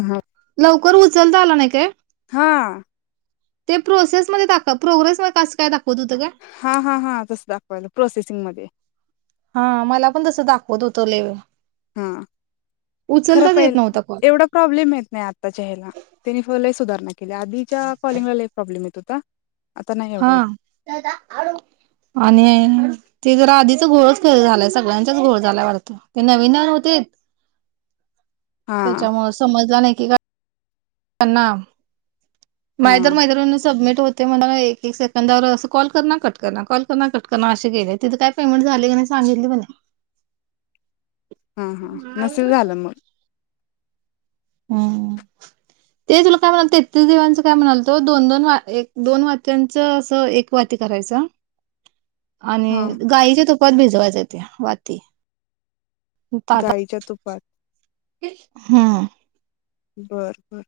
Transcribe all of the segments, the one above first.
हा लवकर उचलता आला नाही काय? हा ते प्रोसेसमध्ये टाकतात प्रोग्रेस मध्ये कासं काय दा हां हां हां तस दाखवायल प्रोसेसिंग मध्ये. हा मला पण तसं दाखवत होतो लय वेळा. हम्म खरं पहि येत नव्हता कॉल एवढा प्रॉब्लेम येत नाही आत्ताच्या ह्याला त्याने फहलेच सुधारणा आधीच्या कॉलिंगला लय प्रॉब्लेम येत होतं का? हा आणि ते ज आधीच घोळच खर झालाय सगळ्यांच्याच घोळ झाल्याय वाडत ते नवीन नाय होतेत हा त्याच्यामुळ समजला नाही की काय त्यांना हा नायतर माझ्यावरण सबमिट हो ते मला एक एक सेकंदावर अस कॉल करणार कट करणार कॉल करणार कट करणार असे केले तिज काय पेमेंट झाले की नाही सांगितल पण नाय हा हा नसेल झाल मग हम ते तुला काय म्हणाल तेतीस देवांचं काय म्हणाल तो दोन दोन वा एक दोन वाात्यांचं असं एक वाती करायचा हा आणि गाईच्या तू पात भिजवायच्या त्या वाती ताटा गायच्या तुप पात हम्म बर बर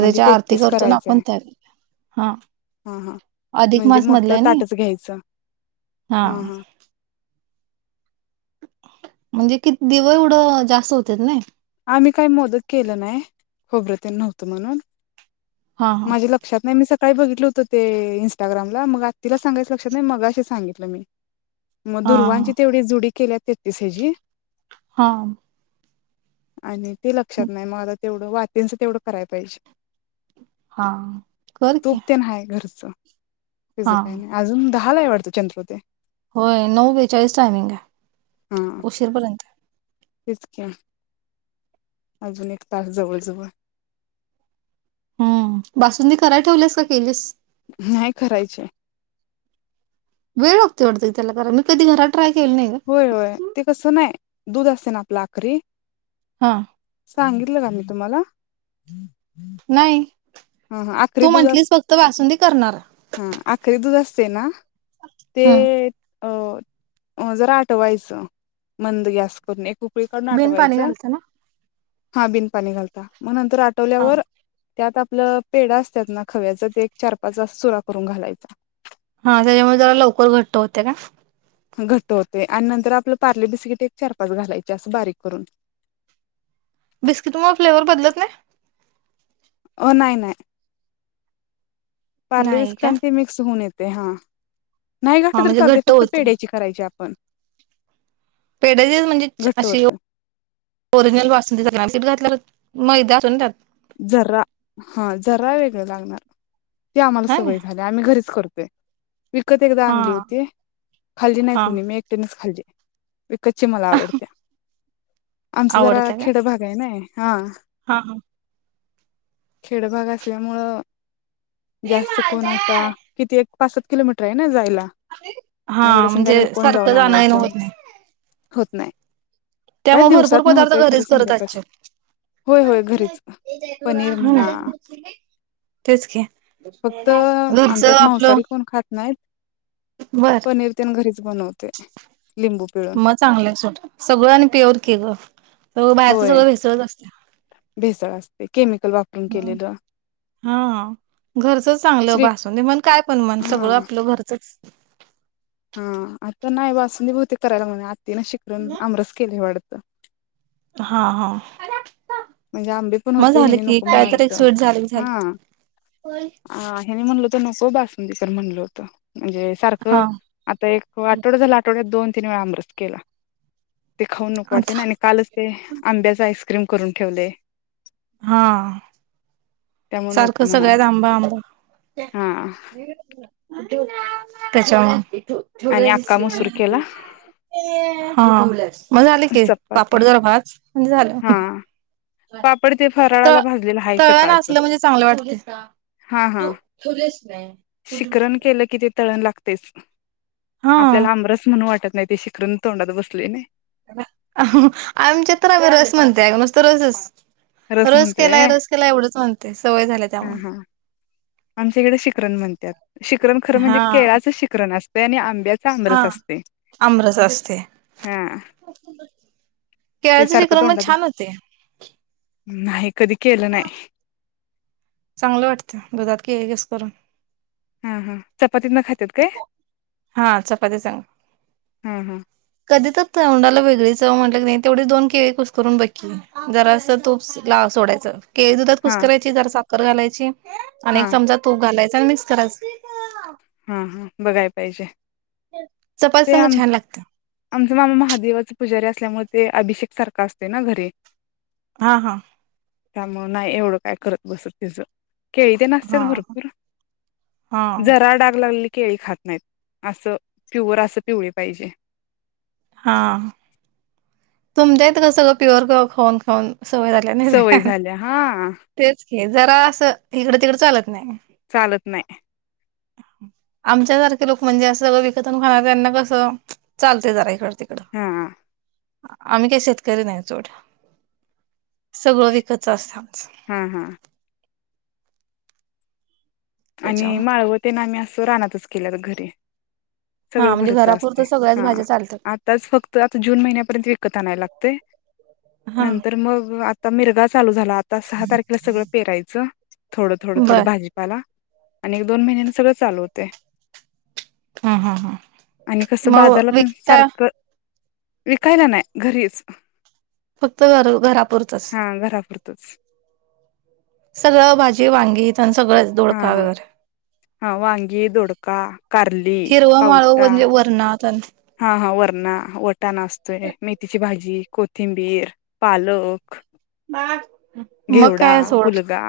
म्हणजे आरती तेहतीस करतो न आपण करायचंय त्या हा हा हा अधिक म्हणजे मास मोठं मधलाय हाय नी ताटच घ्यायचं हा म्हणजे कि दिव एवढं जास्त होत्यात नय. आम्ही काही मोदक केलं नाय खोबरं तेनं नव्हतं म्हणून हा हा माझ्या लक्षात नाय मी स काळी बघित होतं ते इस्टाग्रामला मग आतीला सांगायचं लक्षात नाय मग असे सांगितलं मी मग हा दुर्वांची तेवढी जुडी केल्या तेतीस ह्याजी हा आणि ते हा लक्षात नाय म आता तेवढं वातीच तेवढं कराय पाहिजे हा कर की, त्याज हा काय नाय अजून दहा दहा ला हाय वाटत चंद्रोदय होय नऊ बेचाळीस टायमिंग आहे हा उशीरपर्यंतये तेच क्या अजून एक तास जवळ जवळ हूं बासुंदी कराय ठेवलेस का केलीस. नाही करायची ये वेळ लागतोय वाटत त्याला जरा मी कधी घरात ट्राय केली नाही ग होय होय ते कसं नाही. दूध असते ना आपला आखरी हा सांगितलं का मी तुम्हाला नाही ह ह आखरी तू दूध अस म्हंटलीस फक्त बासुंदी करणार हा आखरी दूध असत. सना ते हम्म अ जरा आठवायचं मंद गॅस करून एकूप बिन पाणी घालतं ना हा बिन पाणी घालता म्ह नंतर नंतर हा आठवल्यावर त्या आता आपलं पेढा असतात. ना खव्याचा ते एक चार पाच घास चुरा करून घालायचा. हा त्याच्यामुळे जरा लवकर घट्ट होते. का घट होते आणि नंतर आपलं पार्ले बिस्किट एक चार पाच घालायची असं बारीक करून. बिस्किट मुळ फ्लेवर बदलत नाही. हो न्हाय न्हाय पार्ले नाही बिस्कीट का आणि ते मिक्स होऊ नयेत. ते हां नाही हा घातंल तर म्हणजे चालते घट्ट फक्त पेढ्याची करायची आप पण पेढ म्हणजे अशी ओरिजिनल बासुंदी सगळी ते घातल्यावर मैदा अस त्याात ज हा जरा वेगळ लागणार. ते आम्हाला हा ना सवय झाल्या आम्ही घरीच करतो. इ विकत एकदा हा आणली होती खाल्ली नाही हा कुणी मी एकटीनेच खाल्ली कच्छी मला आवडते. आमचा जरा आवडत्या काय खेड भाग आहे. नाई हा हा हा खेडभग असल्यामुळं जास्त कोणा आता किती पाचसात किलोमीटर आहे ना जायला. हा मग एवढ्या म्हणजे संध्याकाळी कोण जाऊन सारखं जाण येण आणायचं होत नाही. होत नाही काय त्यामुळे दिवसात भरपूर न पदार्थ होतय खरं घरीच करत संध्याकाळच असचील होय होय घरीच पनीर म्हणा तेच कि फक्त घरचं आमच्यात आपलं मांसाहारी कोण खात नाहीत बर पनीर तेन घरीच बनवते लिंबू पिळून मग चांगलं आहे सोड सगळं आणि प्युअर की ग तर बाहेरच सगळं भेसळच असतं भेसल वा असते केमी हम् हा घरचं चांगलं श्री बासून मण काय पण मण हा सगळं आपलं घरचच ह आता नाही बसूनी बहुतेक करायला म्ह शिकरून आमरस केले वाढत हा हा हा म्हणजे आंबे पण मग होते झालं हनी की नको काय तर म्हणालत एक स्वीट झालं की हा झालं हनी म्हणल नको बसुंदीकर म्हणलं होतं म्हणजे सारखं हा आता एक आठवड झालं आठवड्यात दोन तिने वेळा अमृत केला ते खाऊन नक पडते ना आता आणि कालच ते आंब्याचा आईस कु ठेवले हा त्यामुळे नको सारखं म्हणाल सगळ्यात आंबा आंबा हा त्याच्या ोड आणि दिस अक्का मसूर केला हा मग झाले की चपाती पापड जर भात म्हण झालं हा पापड ते तर फराळाला भाजलेला आहे तळण सकाळच असलं म्हणजे चांगलं वाटते हा हा शिखरण केलं कि ते तळण लागत तेच हा आपल्याला आमरस म्हणून वाटत नाही ते शिकरून तोंडात बसले नाही आमच्यात तर आम्ही रस म्हणते अ नुसत रसच रस म्हणतय केलाय रे रस केला एवढंच म्हणते सवय झाल्या हा हा त्यामुळे आमच्या इकडे शिखरण म्हणतात शिखरण खरं म्हणजे हा केळाचं शिकरण असत पन आमही आमरस हा असते आमरस असते हा ते केळचे श सारखं क्रमण तोंडात छान होते नाही कध केल ना चांगलं वाटतं दुधात के कस करून हा हा. चपातीत न खातात काय? हा चपाती सांग हा हा. कधी तर तोंडाला वेगळी चव म्हटलं की नाही तेवढी दोन केळी कुसकरून बघकी जरासं तूप लाव सोडायचं केळी दुधा हा कुसकरायची जरा सा कर घालायची आणि एक हा चमचा तूप घालायच. त्याला मिक्स करायचं. हा हा बघाय पाहिजे. चपाती ते संग आम छान लागतं आमचा मामा महादेवाच पुजारी असल्यामुळे ते अभिषेक सारखा असतोय ना घरी हा हा. त्यामुळ नाही एवढं काय करत बसत तिचं केळी तेन असत्यात हा भरपूर, हा जरा डाग लागलेली केळी खात नाहीत, अस प्युअर अस पिवळ पाहिजे. हा. तुमच्या हित कसंं सगळ प्युअर प्युअर खाऊन, खाऊन सवय झाल्या नाही सवय झाली या हा तेच की जरा असं इकड तिकड चालत नाही. चालत नाही. आमच्या सारखे लोक म्हणजे, असं सळग विकत आणून खाणाऱ्यांना कसं चालतय जरा इकड तिकडं हा आम्ही काही शेतकरी नाही सोड, सगळं विकतच असतय हा हा. आणि त्याच्यामुळे माळव तेन आम्ही असं हो रानातच केल्यात घरी हा सगळं म्हणजे घरच असतय, घरापुरतं सगळ्याच हा भाज्या चालतात आताच फक्त आता जून महिन्यापर्यंत एक विकत आणायला लागतय. हा नंतर मग आत आता मिरगाचं चालू झाला आता सहा तारखेला सगळं पेरायचं. थोडं, थोडं, थोडं बर भाजीपाला आणि एक, दोन महिन्यांन सगळं चालू होतय. हा हा हा, आणि कसं बाजारला मग पण विकता सारखं विकायला नाही घरीच फक्त घरापुरतच हा घरापुरतच सगळं भाजी, वांगी त्यां सगळंच हा दोडका हा वगैरे, हा वांगी, दोडका, कारली, हिरवं माळव पावटा म्हणजे वरणात हा हा वरणा, वटाणा असतोय. मेथीची भा भाजी, कोथिंबीर, पालक हा घेवडा हलगा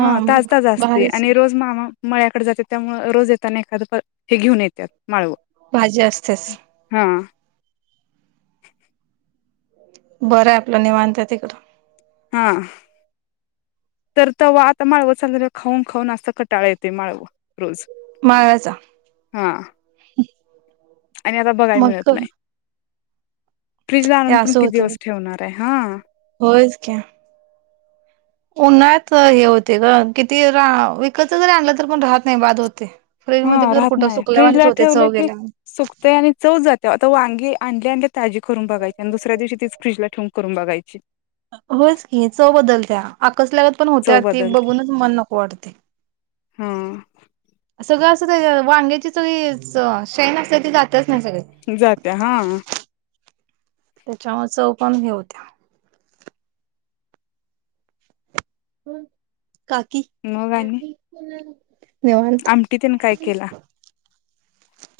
हा ताजताज असते भारीच आणि रोज मामा मळ्याकडे जाते त्यामु रोज येताना एखादं हे घेऊन येतात. माळव भाजी असतेच हा बरं आहे आपलं निवांत तिकडं हा तर तव आता माळव चाल खाऊन खाऊन असता कटाळा येते माळव माळा्याचा आणि आता बघायला मिळत नाही. फ्रिज ला हे आणूण पण असं किती होतं दिवस ठेवणार. ताय हा होयच की, उन्हात हे होते ग किती रा विकत जरी आणलं तररी पण राहत नाही बाद होते. फ्रीज मध्ये हा तर राहत कुठं नाही फ्रीज सुकल्यावानीच ला होते ठेवले चव की, गेल्यावानी सुकते आणि चव जाते. त व अंगी आण अे ताजी करून बघाची आणि दुसऱ्या दिवशी ती फ्रीज ला ठेवंक करून बघायची. होच की चव बदलत्या आकसल्यागत पण होत्या चव ती बदलते बघूनच मन नको वाटते. हा सगळं असं वांग्याची सगळी शेण असते ते जात. जात्या हा त्याच्यामुळे चौ उपम हे होत्या. हम् काकी मग आणि निवांत आमटी तने काय केला.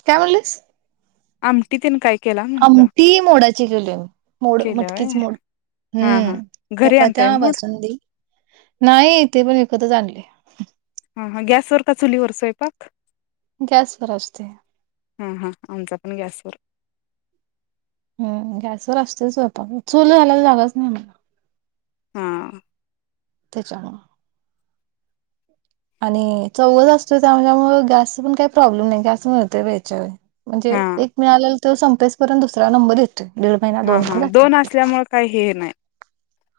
काय म्हणलीस, आमटी तेन काय केला म्हंटलं आमटी मोडाची केली, मोड केल्या व्हय मटकीच मोड, हा हा हम्म घरी आणताय चपात्या मूड बासुंदी, नाही इथे पण इकतच आणले. ह हा हा गॅसवर का चुलीवर स्वयंपाक गॅसवर असते. हा हा आमचा पण गॅसवर हम् गॅसवरर असते सयपाक चूलं घालायला जागच नाही मला हा तेच्यामुळ आणि चौघ असतोय त्यांच्यामुळ गॅस पण काही प्रॉब्लेम नाही गॅस मिळतय वेळच्या वेळी हा म्हणजे एक मिळाले तो संपेसपर्ंत दुसरा नंबर येतो हा हा दोन असल्यामुळे काही हे नाही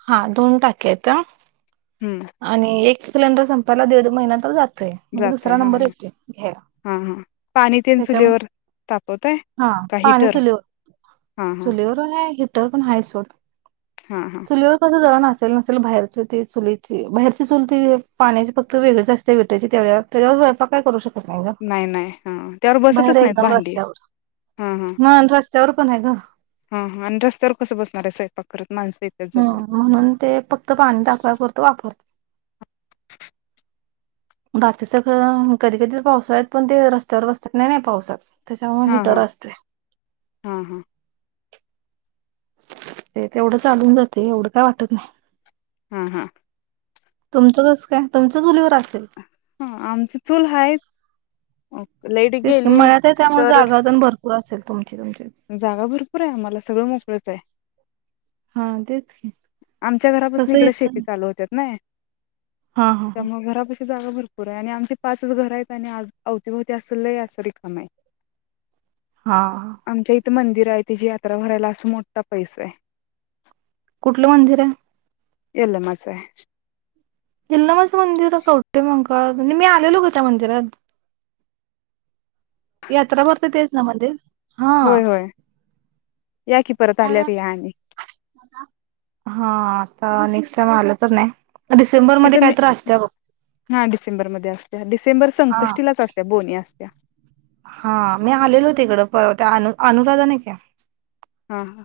हा दोन टाक्या हायत हम्म आणि एक सिलेंडर संपयला दीड महिन्या तर जातो म्हणजे जातय दुसरा हा नंबर हा येतोय घ्या हा हा पाणी तेन त्याच्या मूळ चुलीवर तापवताय हा का पाणी हिटर चुलीवर हा हा चुलीवर र पण हाय सोड हा हा चुलीवर कसं जेव अस असल नसेल बाहेरच ते चुलीत बाहेरची चुल ती पाण्याची फक्त वेगळी च असते, विटची त्याच्यावर स्वयंपाक काय करू शकतो? नाही, नाही हा त्यावर बसतच नाहीत एकदम भांडी हा हा चवर पण आहे ग हा हा आणि रस्त्यावर कसं बसणार आहे स्वयंपाक करत माणसं येतात जातात हम म्हणून ते फक्त पाणी तापवाय पुरत वापरते बाकी सगळं कधी कधी तर पावसाळ्यात पण ते रस्त्यावर बसतात नाही नाही पावसात त्याच्यामुळे हा हा हिटर असते. हा हा ते तेवढं चालून जाते एवढं काय वाटत नाही हा हा तुमचं कस काय तुमच चुलीवर अस हा आमची चूल हाय लाईट तेच की गेली मळ्यात आहे त्यामुळे जागा तरच, पण भरपूर असेल तुमची तुमचीच जागा भरपूर आहे आम्हाला सगळं मोकळच आहे. हा तेच की आमच्या घरापासून तसं इकडे इथ शेती चालू होत्यात नाय हा हा हा त्यामुळे घरापशी जागा भरपूर आहे आणि आमचे पाच घर आहेत आणि आ अवतीभवती असल असं रिकम य हा मंदिर आहे तिची यात्रा भरायला असं मोठा पैस ये. कुठलं मंदिर आहे? यल्लमा च अय. यल्लमाचं मंदिर कवटे मंंगळ म्हणजे मी आलेलो का त्या मंदिरात यात्रा भरता तेच ना मंदिर? हा होय होय या की परत आल्यावर या आणि हा नेक्स्ट टाइम आलं तर न्या. डिसेंबर मध्ये इथं काय मी तर असत्या बघ हा डिसेंबरमध्ये असत्या डिसें हा हा मी आलेलो होतेिकडं परत अन अनुराधा नाही का? हा हा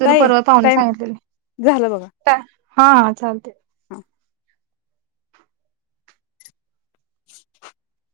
तरी ताई परवा पाहुणे टाईम सांगितलेले काय? हा चालते. हहा. [inaudible]